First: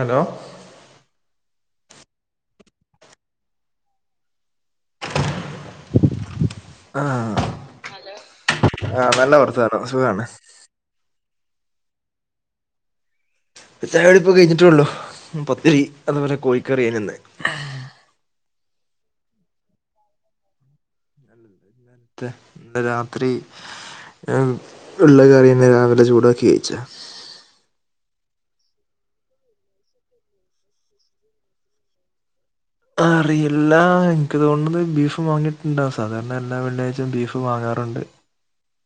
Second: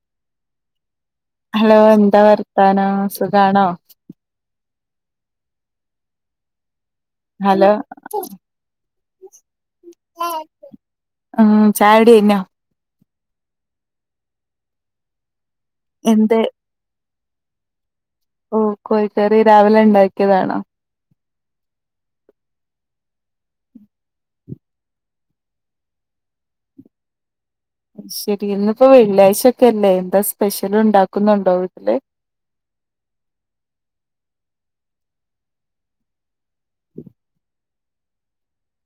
Hello hello എന്താ വർത്താനം സുഖാണോ ആഹ് ഹലോ ആഹ് നല്ല വർത്താനം സുഖാണ് ആം ചായുടി കയ്ഞ്ഞൊ ൻ്റ ചായുടിഇപ്പ കഴിഞ്ഞിട്ടള്ളോ പത്തരി അതുപോലെ എന്ത് കോഴിക്കറിയെനി ഇന്ന് ഓ കോയിക്കറി രാവിലെ ണ്ടാ ക്യതാണോ ല്ല ഇന്നൽത്തെ ഇന്ന് രാത്രി ആ ഉള്ള കറ്യന്നെ രാവിലെ ചൂടക്കി കഴിച്ച ശരി ഇന്നിപ്പോ വെള്ളിയാഴ്ചൊക്കെ അല്ലേ എത്താ സ്പെഷ്യലു ണ്ടാക്കുന്നുണ്ടോ വീട്ടില് അറിയില്ല എനിക്ക് തോണത് ബീഫും വാങ്ങിയിട്ട് ഉണ്ടാവും സാധാരണ എല്ലാ വള്ളേജും ബീഫ് വാങ്ങാറുണ്ട്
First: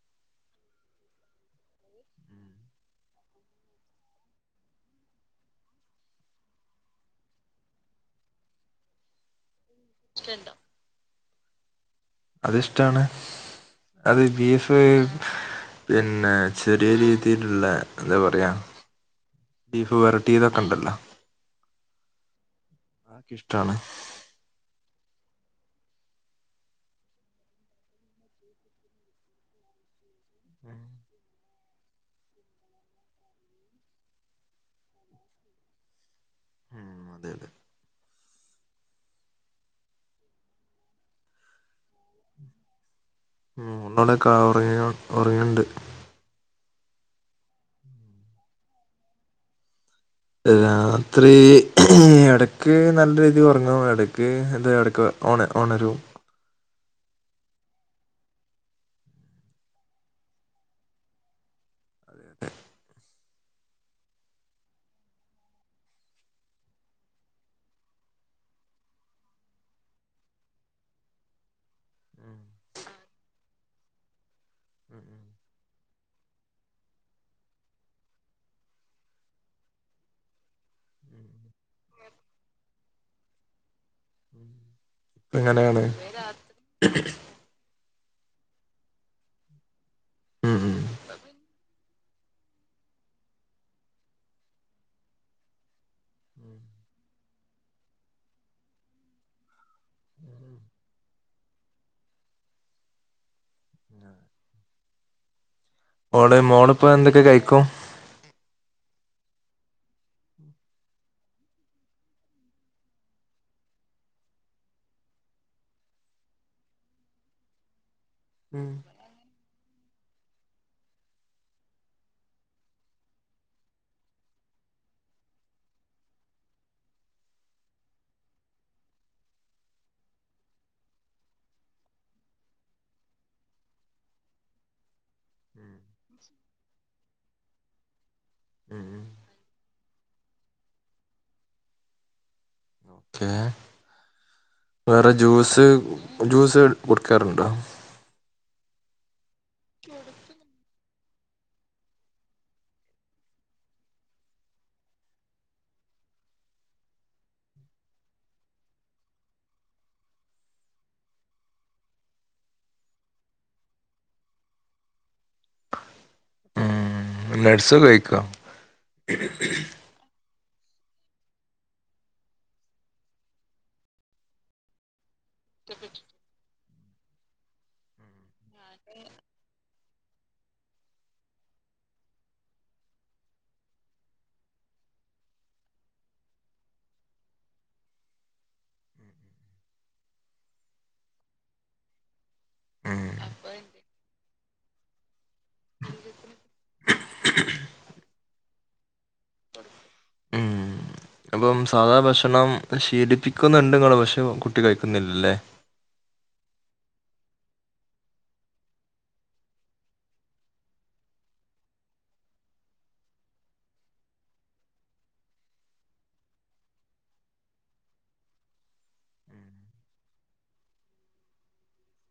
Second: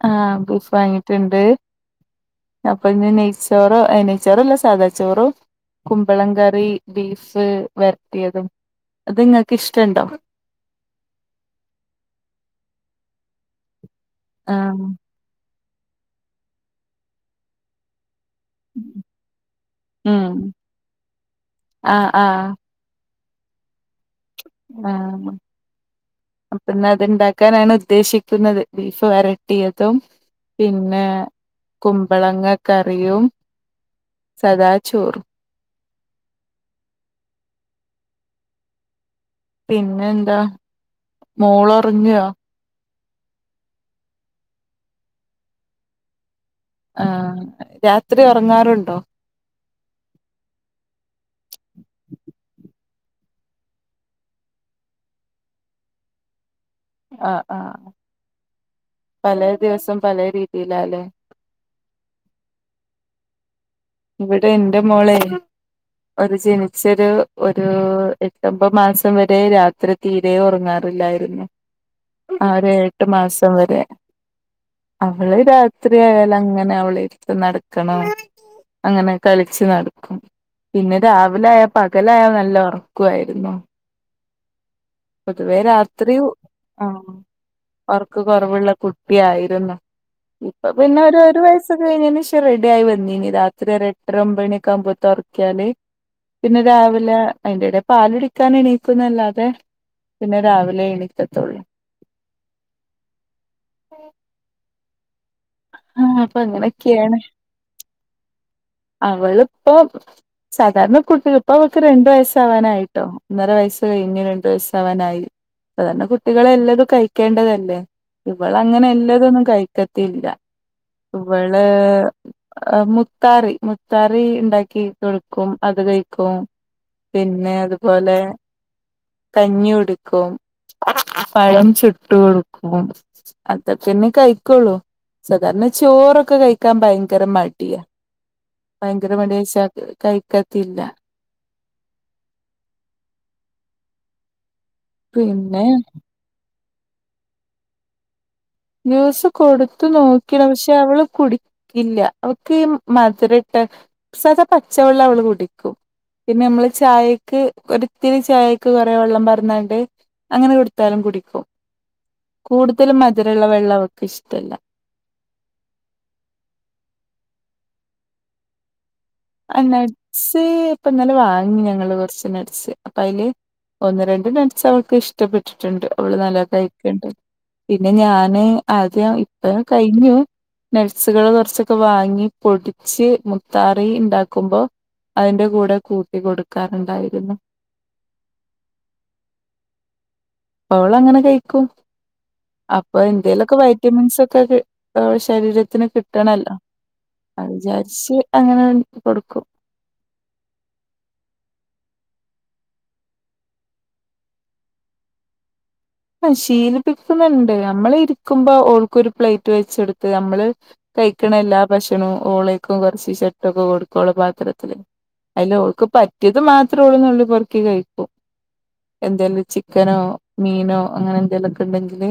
ആഹ് ബീഫ് വാങ്ങിട്ടുണ്ട് അപ്പൊ ഇന്ന് നെയ്ച്ചോറോ അനെയച്ചോറോ അല്ല സാദാച്ചോറോ കുമ്പളംകറി ബീഫ് വരത്തിയതും അത്ങ്ങൾക്ക് ഇഷ്ടുണ്ടോ രണ്ടോ അത്ഷ്ടാണ് അത് ബീഫ് ആഹ് പിന്നെ ചെറിയ രീതിയിലുള്ള എന്താ പറയാ ബീഫ് ഉം വെരട്ടിയതൊക്കെണ്ടല്ലോ ആഹ് ആഹ് അഒക്ക് ഇഷ്ടാണ് ആഹ് അപ്പന്ന് അത്ണ്ടാക്കാനാണ് ഉദ്ദേശിക്കുന്നത് ബീഫ് വെറട്ടിയതും പിന്നെ കുമ്പളങ്ങ കറിയും സദാചോറും ഉം അതെ അതെ പിന്നെ എന്താ മോളറിങ്യോ മളൊക്കെ ഉറങ്ങ ഉറങ്ങിണ്ട് ആഹ് രാത്രി ഒറങ്ങാറുണ്ടോ രാത്രി എടക്ക് നല്ല രീതിൽ ഉറങ്ങുമ ഇടയ്ക്ക് എന്താ ഇടയ്ക്ക് ഓണ ഓണരു ആഹ് ആഹ് പലെ ദിവസം പലെ രീതിയിലാല്ലെ അതെതെ ഇവിടെ എന്റെ മോളെ ഒരു ജനിച്ചൊരു ഒരു എട്ടൊമ്പത് മാസം വരെ രാത്രി തീര ഉറങ്ങാറില്ലായിരുന്നു ആര് എട്ട് മാസം വരെ അവള രാ എത്രരിയാല അങ്ങനെ അവളട്ത്ത് നടക്കണം അങ്ങനെ കളിച്ച് നടക്കും പിന്നെ രാവിലായ പകലായോ നല്ലോറ ക്കുയിരുന്നോ പൊതുവെ അങ്ങനെയാണ് രാത്രി ആഹ് ഒർക്ക് കുറവുള്ള കുട്ടിയായിരുന്നു ഉം ഇപ്പൊ ഉം പിന്നെ ഒരു ഒരു വയസ് ശേഷം റെഡി ആയി വന്നീനി രാത്രി ഒ എട്ടര ഒമ്പണിയ ഒെ ആകുമ്പോ തുറക്കിയാല് പിന്നെ രാവിലെ അതിന്റെടെ പാലിടിക്കാൻ എണീക്കുന്നല്ലാതെ പിന്നെ രാവിലെ എണീക്കത്തുള്ളൂ ആഹ് ആഹ് ഓള് അപ്പൊ മോളിപ്പോ അങ്ങനെയൊക്കെയാണ് എന്തൊക്കെ കഴിക്കും അവള് ഇപ്പ സാധാരണ കുട്ടികൾ ഇപ്പ അവക്ക് രണ്ടു വയസാവാനായിട്ടോ ഒന്നര വയസ്സ് കഴിഞ്ഞ് രണ്ടു വയസാവാനായി സാദാരണ കുട്ടികളെ എല്ലതും കഴിക്കേണ്ടതല്ലേ ഇവള അങ്ങനെ എല്ലാതും ഒന്നും കഴിക്കത്തി ത്തില്ല ഇവള് മുത്താറി മുത്താറി ഉണ്ടാക്കി കൊടുക്കും അത് കഴിക്കും പിന്നെ അതുപോലെ കഞ്ഞി കൊടുക്കും പഴം ചുട്ടും കൊടുക്കും അതൊക്കന്നെ കഴിക്കോള്ളു സാധാരണ ചോറൊക്കെ കഴിക്കാൻ ഭയങ്കര മടിയാ ഭയങ്കര മഡിയ കഴിക്കത്തില്ല ഓക്കെ വേറെ ജൂസ് പിന്നെ ജ്യൂസ് കൊടുക്കാറുണ്ടോ ജ്യൂസ് കൊടുത്തു നോക്കി പക്ഷെ അവള് കുടി ഇല്ല അവക്ക് ഈ മധുരട്ട സാധാ പച്ചവെള്ളം അവള് കുടിക്കും പിന്നെ നമ്മള് ചായക്ക് ഒരിത്തിരി ചായക്ക് കുറെ വെള്ളം പറന്നണ്ട് അങ്ങനെ കൊടുത്താലും കുടിക്കും കൂടുതലും മധുരമുള്ള വെള്ളം അവൾക്ക് ഇഷ്ടമല്ല ഉം നട്സ് ഉപയോഗിക്കോ ആ നെട്സ് ഇപ്പം ഇന്നലെ വാങ്ങി ഞങ്ങള് കൊറച്ച് നെട്സ് അപ്പൊ അതില് ഒന്ന് രണ്ട് നട്സ് അവൾക്ക് ഇഷ് ഇഷ്ട്ടപെട്ടിട്ടുണ്ട് അവള് നല്ല തയ്യ്ക്കണ്ട് പിന്നെ ഞാന് ആദ്യ ഇപ്പ കഴിഞ്ഞു നെട്സുകൾ കുറച്ചൊക്കെ വാങ്ങി പൊടിച്ച് മുത്താ ഈ ഇണ്ടാക്കുമ്പോ അതിന്റെ കൂടെ കൂട്ടി കൊടുക്കാറുണ്ടായിരുന്നു പ്പ അവള് അങ്ങനെ കഴിക്കും അപ്പോ ഉം എന്തേയിലൊക്കെ വൈറ്റമിൻസ് ഒക്കെ കിട്ട് ത് അവള ശരീരത്തിന് കിട്ടണല്ലോ അത് വിചാരിച്ച് അങ്ങനെ ഉം കൊടുക്കും ഉം അപ്പം സാധാ ഭക്ഷണം ശീലിപ്പിക്കുന്നുണ്ട് നിങ്ങള് പക്ഷെ കുട്ടി കഴിക്കുന്നില്ലല്ലേ അത് ശീലിപ്പിക്കുന്നുണ്ട് നമ്മള് ഇരിക്കുമ്പോ ഓൾക്കൊരു പ്ലേയിറ്റ് വെച്ച് കൊടുത്ത് നമ്മള് കഴിക്കണ എല്ലാ ഭക്ഷണവും ഓളേക് കുറച്ച് സെറ്റ്‌പ്പ് കൊടുക്കേണ പാത്രത്തില് അയില് ഓൾക്ക് പറ്റിയത് മാത്രം ഓള് നുള്ളി പറക്കി കഴിക്കും എന്തേലും ചിക്കനോ മീനോ അങ്ങനെ എന്തെലു ഒക്കെ ഉണ്ടങ്കില്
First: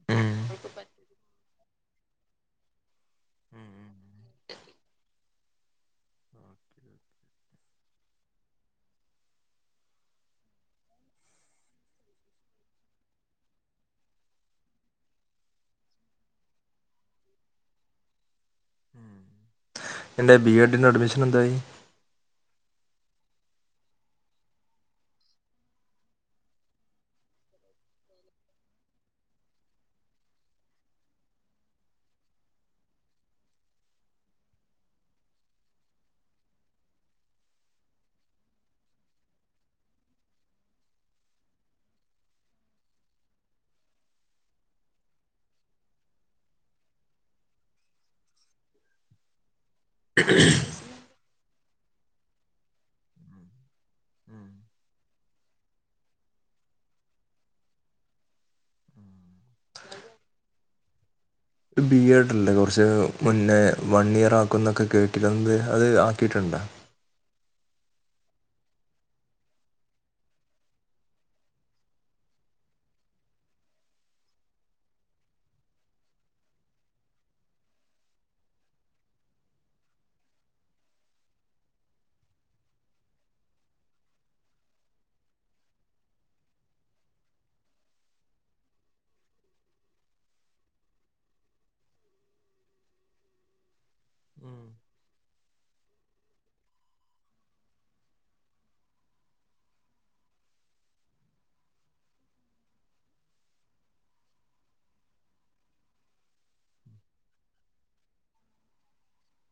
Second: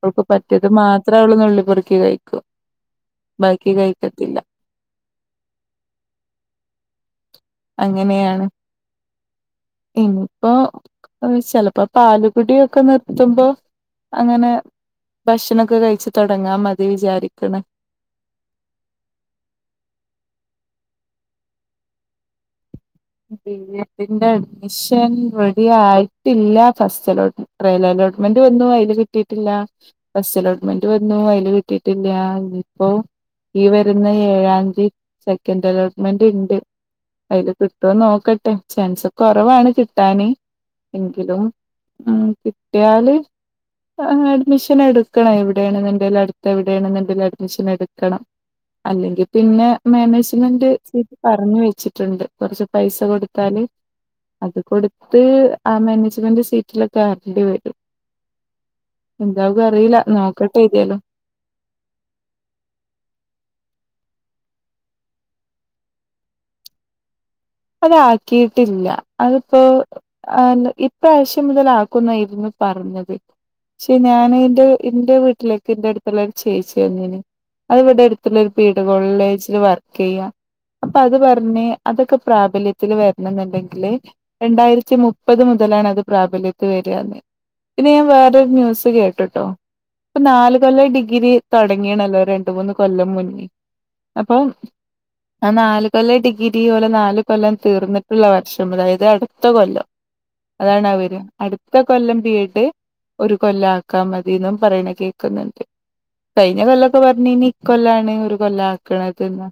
അവൾക്ക് ഉം പറ്റിയത് മാത്രം അവള് നുള്ളിപ്പറുക്കി കഴിക്കും ബാക്കി കഴിക്കത്തില്ല [inaudible] അങ്ങനെയാണ് ഇനിയിപ്പോ അ് ചെലപ്പോ പാലുകുടിയൊക്കെ നിർത്തുമ്പോ അങ്ങനെ ഭക്ഷണക്കെ കഴിച്ചു തുടങ്ങാ മതി വിചാരിക്കണ ആഹ് എൻ്റെ ബി എഡിൻ്റെ അഡ്മിഷൻ എന്തായി ബി എഡിൻ്റെ അഡ്മിഷൻ റെഡി ആയിട്ടില്ല ഫസ്റ്റ് അലോട്ട് ട്രൈയൽ അലോട്ട്മെന്റ് വന്നു അതിൽ കിട്ടിയിട്ടില്ല ഫസ്റ്റ് അലോട്ട്മെന്റ് വന്നു അതില് കിട്ടിയിട്ടില്ല ഇനിപ്പോ ഈ വരുന്ന ഏഴാംതി സെക്കൻ്റ് അലോട്ട്മെന്റ് ഉണ്ട് അതില് കിട്ട് കിട്ടോ നോക്കട്ടെ ചാൻസ് കുറവാണ് കിട്ടാന് എങ്കിലും ഉം കിട്ടിയാല് അ അഡ്മിഷൻ എടുക്കണം എവിടെയാണെങ്കിലും അടുത്ത് എവിടെയാണങ്കിലും അഡ്മിഷൻ എടുക്കണം അല്ലെങ്കി പിന്നെ മാനേജ്മെന്റ് സീറ്റ് പറഞ്ഞു വെച്ചിട്ടുണ്ട് കുറച്ച് പൈസ കൊടുത്താല് അത് കൊടു അത് ആഹ് മാനേജ്മെന്റ് സീറ്റിലെക്കെ ആക്കേണ്ടി വരും എന്താവു അറീലനോക്കട്ടെ ഏതെയാലും ബി എഡ് അല്ലേ കുറച്ച് മുന്നേ വൺ ഇയർ ആക്കുന്നൊക്കെ കേട്ടിരുന്നത് അത് ആക്കിട്ടുണ്ടോ അതാക്കിയിട്ടില്ല അതിപ്പോ.. ആന്ന് ഇപ്രാവശ്യം മുതല് ആക്കുന്നായിരുന്നു പറഞ്ഞത് പക്ഷെ ഞാന് ഇന്റെ ഇൻ്റെ വീട്ടിലേക്ക് ഇന്റെടുത്തുള്ളരു ചേച്ചി വന്നീന് അത് ഇവിടെ അടുത്തുള്ള ഒരു പീട കോളേളജ്ല് വർക്ക് ചെയ്യാ അപ്പ അത് പറഞ്ഞ് അതൊക് പ്രാബല്യത്തിൽ വരണന്നുണ്ടെങ്കില് ഹ് രണ്ടായിരത്തി മുപ്പത് മുതലാണ് അത് പ്രാബല്യത്തിൽ വരികാന്ന് പിന്നെ ഞാൻ വേറൊരു ന്യൂസ് കേട്ട്ട്ടോ ഇപ്പൊ നാല് കൊല്ലം ഡിഗ്രി തുടങ്ങിയണല്ലോ രണ്ട് മൂന്ന് കൊല്ലം മുന്നെ അപ്പം ഉം [unintelligible] ആ നാല് കൊല്ല ഡിഗി ഓലെ നാല് ഇകൊല്ലം തീർന്നിട്ടുള്ള വർഷം അതായത് അടുത്ത കൊല്ലം അതാണ് അവരും അടുത്ത കൊല്ലം ബി എഡ് ഒരു കൊല്ലാക്കാ മതിന്നും പറയണ കേക്കുന്നുണ്ട് കഴിഞ്ഞ കൊല്ലൊക്കെ പറഞ്ഞെനി ഇക്കൊല്ലാണ് ഒരു കൊല്ലാ ക്കണതന്ന്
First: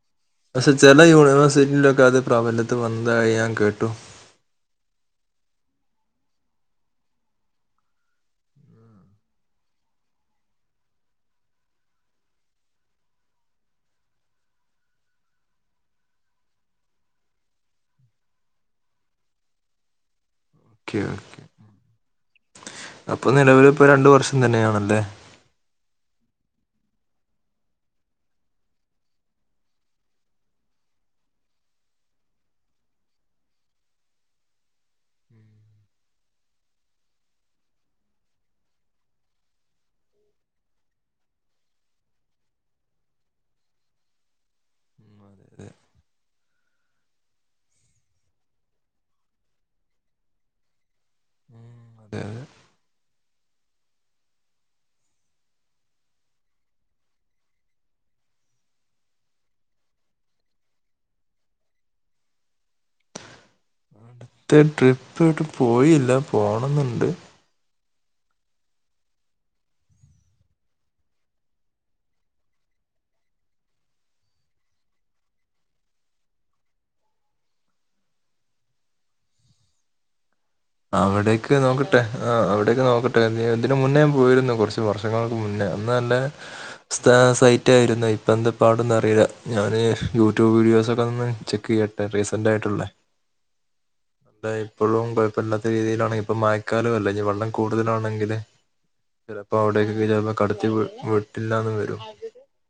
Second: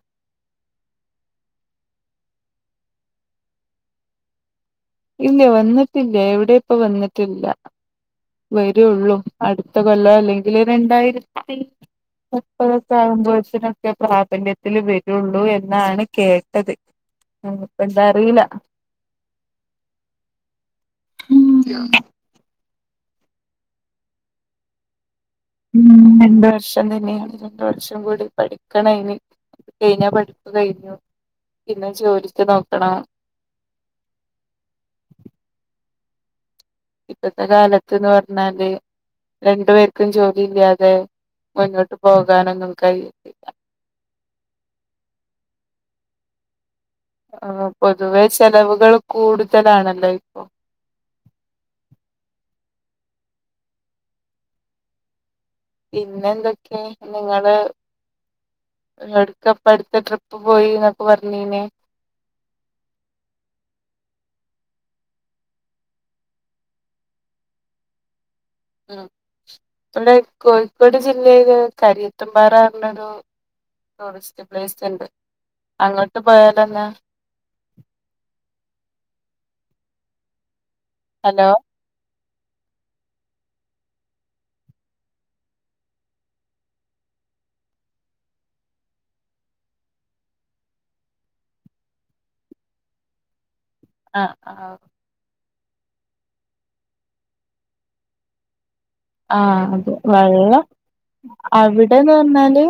പക്ഷെ ചെല യൂണിവേഴ്സിറ്റിലൊക്കെ അത് പ്രബല്യത്തി വന്നതായി ഞാൻ കേട്ടു ഇല്ല വന്നിട്ടില്ല എവിടെ ഇപ്പ വന്നിട്ടില്ല വരുവള്ളൂ അടുത്ത കൊല്ലൊ അല്ലെങ്കി രണ്ടായിരത്തി മുപ്പതൊക്കെ ആകുമ്പോഴത്തിനൊക്കെ പ്രാബല്യത്തില് വരുള്ളൂ എന്നാണ് കേട്ടത് ഉം എന്താറീല്ല [inaudible] ക്കെഓ ഉം ക്കെ അപ്പൊ നിലവലിപ്പ രണ്ട്‌ വർഷം തന്നെയാണല്ലേ ഉംഉം മ് രണ്ട്‌ വർഷം തന്നെയാണ് രണ്ടു വർഷം കൂടി പഠിക്കണയ്ന് കയിഞ്ഞാ പഠിപ്പ് കയിഞ്ഞു പിന്നെ ജോലിക്ക് നോക്കണം ഇപ്പത്തെ കാലത്ത്ന്ന് പർഞ്ഞാല് രണ്ടു പേർക്കും ജോലിയില്ലാതെ മുന്നോട്ട് പോകാനൊന്നും കഴിയത്തി ല്ല ഉം അതെ തെ ആ പൊതുവെ ചെലവുകള് കൂടുതലാണല്ലോ ഇപ്പൊ അതെ അതെ പിന്നെന്തൊക്കെ നിങ്ങള് എടുക്കപ്പട്ത്ത് ട്രിപ്പ് പോയി ന്നൊക്കെ പറഞ്ഞീനെ ത്ത് ട്രിപ്പ്ട്ട് പോയില്ല പോണംന്ന്ണ്ട് ഉം വടെ കോയി ക്കോട് ജില്ലയില് കരിയത്തുമ്പാറ റഞ്ഞൊരു ടൂറിസ്റ്റ് പ്ലേസ് റ്റ് ണ്ട് അങ്ങട്ട് പോയാലെ ന്താ? ഹലോ അവിടേക്ക് നോക്കട്ട് ട്ടെ ആ അവിടേക്ക് നോക്കട്ടെ [unintelligible] ഇതിന് മുന്നേ ഞാൻ പോയിരുന്നു കുറച്ച് വർഷങ്ങൾക്ക് മുന്നേ അന്നനല്ലേ സ്ഥാ സൈറ്റായിരുന്നു ഇപ്പന്താ പാടൊന്നു അറിയില്ല ഞാന് യൂട്യൂബ് വീഡിയോസൊക്കൊന്ന് ചെക്ക് ചെയ്യട്ട് റീസെന്റ് ആയിട്ടുള്ള ആഹ് താ ആഹ് ഇപ്പോഴുംപെർ പ്പന്നത്തെ രീതിയിലാണെങ്കിപ്പോ മയക്കാലോ അല്ലെ ഇഞ്ഞി വെള്ളം കൂടുതലാണെങ്കില് ചിലപ്പോ ആഹ് അത് അവിടേക്കൊക്കെ ചിലപ്പോ വെള്ളം കടത്തി വിട്ടില്ലാന്ന് വരും അവിടെന്ന് പറഞ്ഞാല്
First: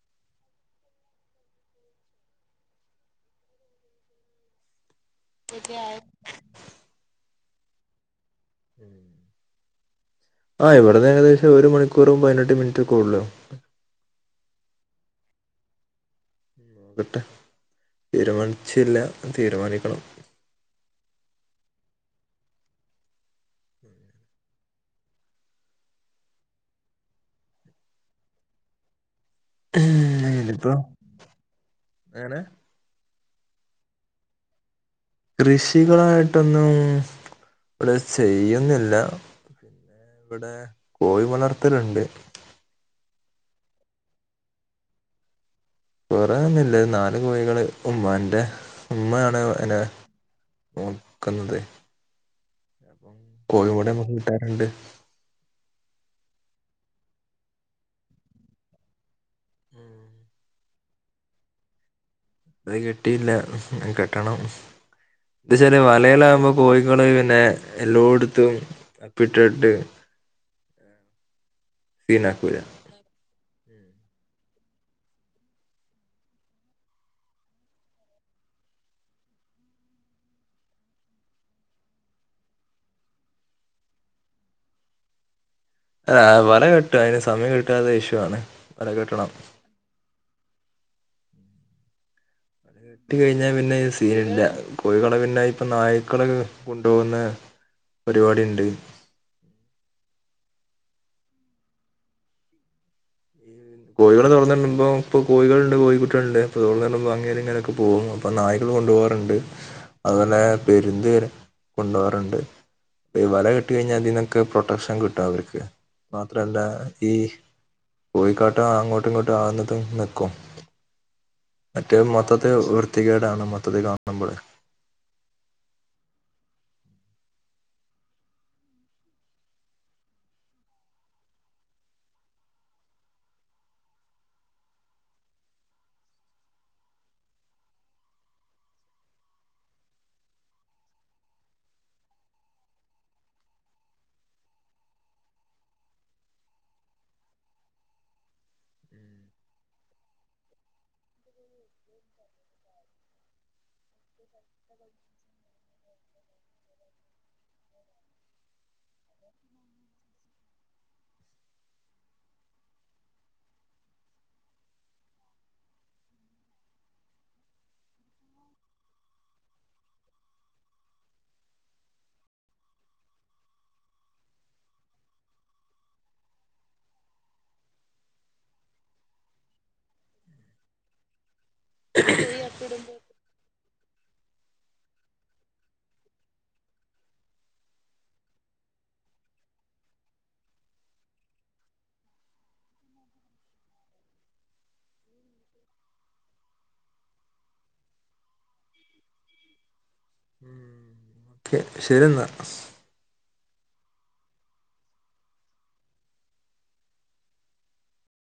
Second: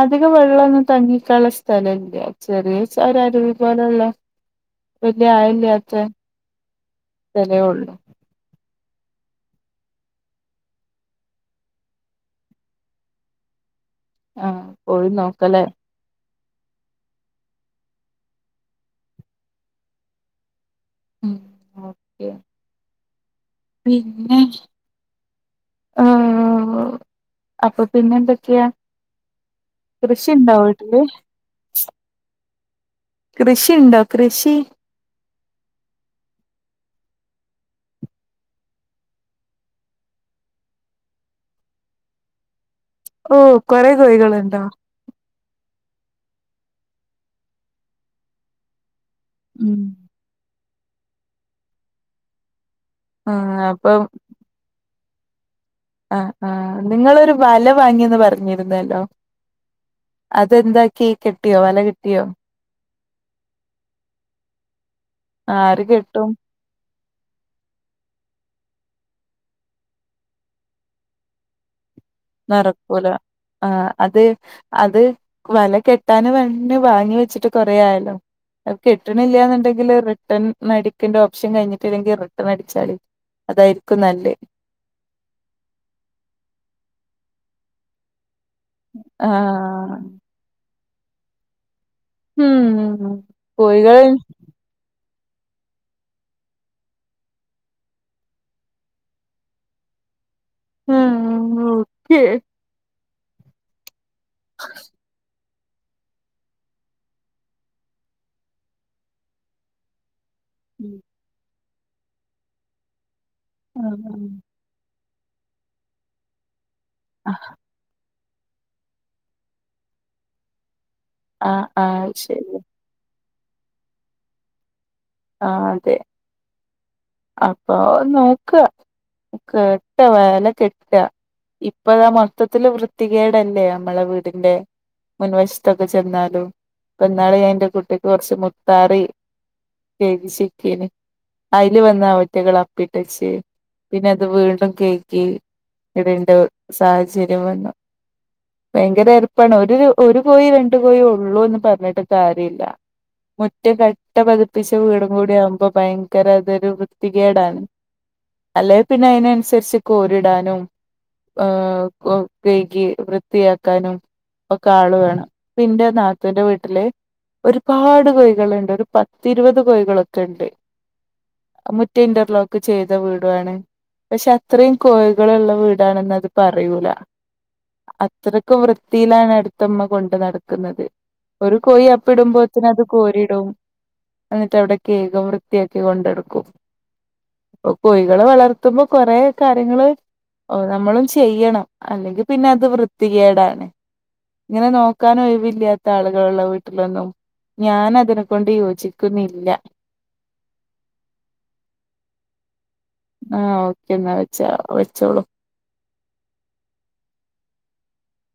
അധിക വെള്ളൊന്നും തങ്ങിക്കാള്ള സ്ഥലല്ല ചെറിയ ചാ ഒരരുവി പോലെള്ള [inaudible] വല്യ ആയല്ലാത്ത സ്ഥലെ ഉള്ളൂ ആ ഇവിടെന്ന് ഏകദേശം ഒരു മണിക്കൂറും പതിനെട്ട് മിനിറ്റൊക്കൊള്ളു ആഹ് പോയി നോക്കലേ ക്കട്ട് തീരുമാനിച്ചില്ല തീരുമാനിക്കണം ഉം ഓക്കെ പിന്നെ ആഹ്ഉ അപ്പൊ പിന്നെന്തൊക്കെയാ കൃഷിണ്ടോ വീട്ടില് എങ്ങനെ? കൃഷിണ്ടോ കൃഷി? കൃഷികളായിട്ടൊന്നും ചെയ്യുന്നില്ല. പിന്നെ വടെ കോഴി വളർത്തല്ണ്ട്. ഓ കൊറേ കോഴികളുണ്ടോ? കൊറേയൊന്നില്ല നാല് കോഴികള് ഉമ്മാന്റെ ഉമ്മയാണ് അയ്നെ ഉം നോക്കുന്നത് അപ്പം ആഹ് അപ്പം കോഴിമുടനമ്മക്ക്കിട്ടിണ്ട് ആ ആ നിങ്ങളൊരു വല വാങ്ങിയന്ന് പറഞ്ഞിരുന്നല്ലോ ഉം. അതെന്ത? കിട്ടിയോ വല കിട്ടിയോ? അത് കെട്ടിയില്ല കെട്ടണം എന്താച്ചാല് ആര് കെട്ടും വലയിലാകുമ്പോ കോഴികള് പിന്നെ എല്ലോട്ത്തും അപ്പിട്ടിട്ട് [unintelligible] ക്കൂല ക്കൂല ആ അത് അത് വല കെട്ടാൻ വേണ്ടി വാങ്ങി വെച്ചിട്ട് കൊറേ ആയല്ലോ അത് കെട്ട്ണില്ലന്നുണ്ടെങ്കില് റിട്ടേൺ അടിക്കണ്ട ഓപ്ഷൻ കഴിഞ്ഞിട്ടില്ലെങ്കിൽ റിട്ടേൺ അടിച്ചാളി. അതായിരിക്കും നല്ലേ ആ വല കെട്ടാ അതിന് സമയം കിട്ടാത്ത ഇഷ്യു ആണ്. വല കെട്ടണം ആഹ് ഉം കെട്ടി കഴിഞ്ഞാ പിന്നെ കോഴികൾ സീനില്ല കോഴികളെ പിന്നെ ഇപ്പൊ നായ്ക്കള് കൊണ്ടു പോകുന്ന പരിപാടി ഉണ്ട്. ആഹ ഓക്കെ കോഴികള് തുറന്നിടുമ്പോ ഇപ്പൊ കോഴികളുണ്ട് കോഴിക്കുട്ടികൾണ്ട്. കോഴികൾ അങ്ങനേം ഇങ്ങനൊക്കെ പോകും അപ്പ നായകൾ കൊണ്ടുപോവാറുണ്ട്. അതുല്ലെ പെരുന്ത വരെ കൊണ്ട് പോവാറുണ്ട് വല കെ കിട്ടി കഴിഞ്ഞാൽ അതിനൊക്കെ പ്രൊട്ടക്ഷൻ കിട്ടും അവർക്ക് മാത്രല്ല ഈ ആ കോഴി കാട്ട ആ അങ്ങോട്ടും ഇങ്ങോട്ടും ആകുന്നതും നിക്കും ആ ആ മറ്റേ മൊത്തത്തെ ശരി വൃത്തികേടാണ് മൊത്തത്തിൽ കാണുബോൾ ആഹ അതെ അപ്പൊ നോക്ക. കെട്ട വല കെട്ട ഇപ്പതാ മൊത്തത്തില് വൃത്തികേടല്ലേ നമ്മളെ വീടിന്റെ മുൻവശത്തൊക്കെ ചെന്നാലും ഇപ്പൊ ഇന്നാള ഞാൻ എന്റെ കുട്ടിക്ക് കുറച്ച് മുത്താറി [unintelligible] അതില് വന്ന് അവറ്റകൾ അപ്പിട്ടെച്ച് പിന്നെ അത് വീണ്ടും കെയ്കി ഇടേണ്ട സാഹചര്യം വന്നു. ഭയങ്കര എറപ്പാണ് ഒരു ഒരു കോഴി രണ്ടു കോഴിയൊ ഉള്ളു എന്ന് പറഞ്ഞിട്ട് കാര്യല്ല്യ മുറ്റം കട്ട പതിപ്പിച്ച വീട് ഇവിടെ ആവുമ്പൊ ഭയങ്കര അതൊരു വൃത്തികേടാണ്. അല്ലെ പിന്നെ അതിന് അനുസരിച്ച് കോരിടാനും ആ കൈകി വൃത്തിയാക്കാനും. ഒക്കെ ആള് വേണം ഇപ്പൊ ഇന്റെ നാത്തൂന്റെ വീട്ടില് ഒരുപാട് കോഴികളുണ്ട്. ഇപ്പൊ ഇരുപത് കോഴികളൊക്കെ ഉണ്ട്. മുറ്റം ഇന്റർലോക്ക് ചെയ്ത വീടുാണ്. പക്ഷെ അത്രയും കോഴികളുള്ള വീടാണെന്ന് അത് പറയൂല. അത്രയ്ക്കും വൃത്തിയിലാണ് അടുത്തമ്മ കൊണ്ട് നടക്കുന്നത്. ഒരു കോഴി അപ്പി ഇടുമ്പോത്തിന് അത് കോരിടും. എന്നിട്ട് അവിടെ കെഴുകും വൃത്തിയൊക്കെ കൊണ്ടെടുക്കും. കോഴികളെ വളർത്തുമ്പോ കൊറെ കാര്യങ്ങള് ഓ നമ്മളും ചെയ്യണം. അല്ലെങ്കിൽ പിന്നെ അത് വൃത്തികേടാണ്. ഇങ്ങനെ നോക്കാൻ ഒഴിവില്ലാത്ത ആളുകളുള്ള വീട്ടിലൊന്നും ഞാൻ അതിനെ കൊണ്ട് യോജിക്ക ക്കുന്നില്ല ഉം ഓക്കെ ശെരിന്നാ ഏഹ് പിന്നെ വെച്ച വെച്ചോളൂ.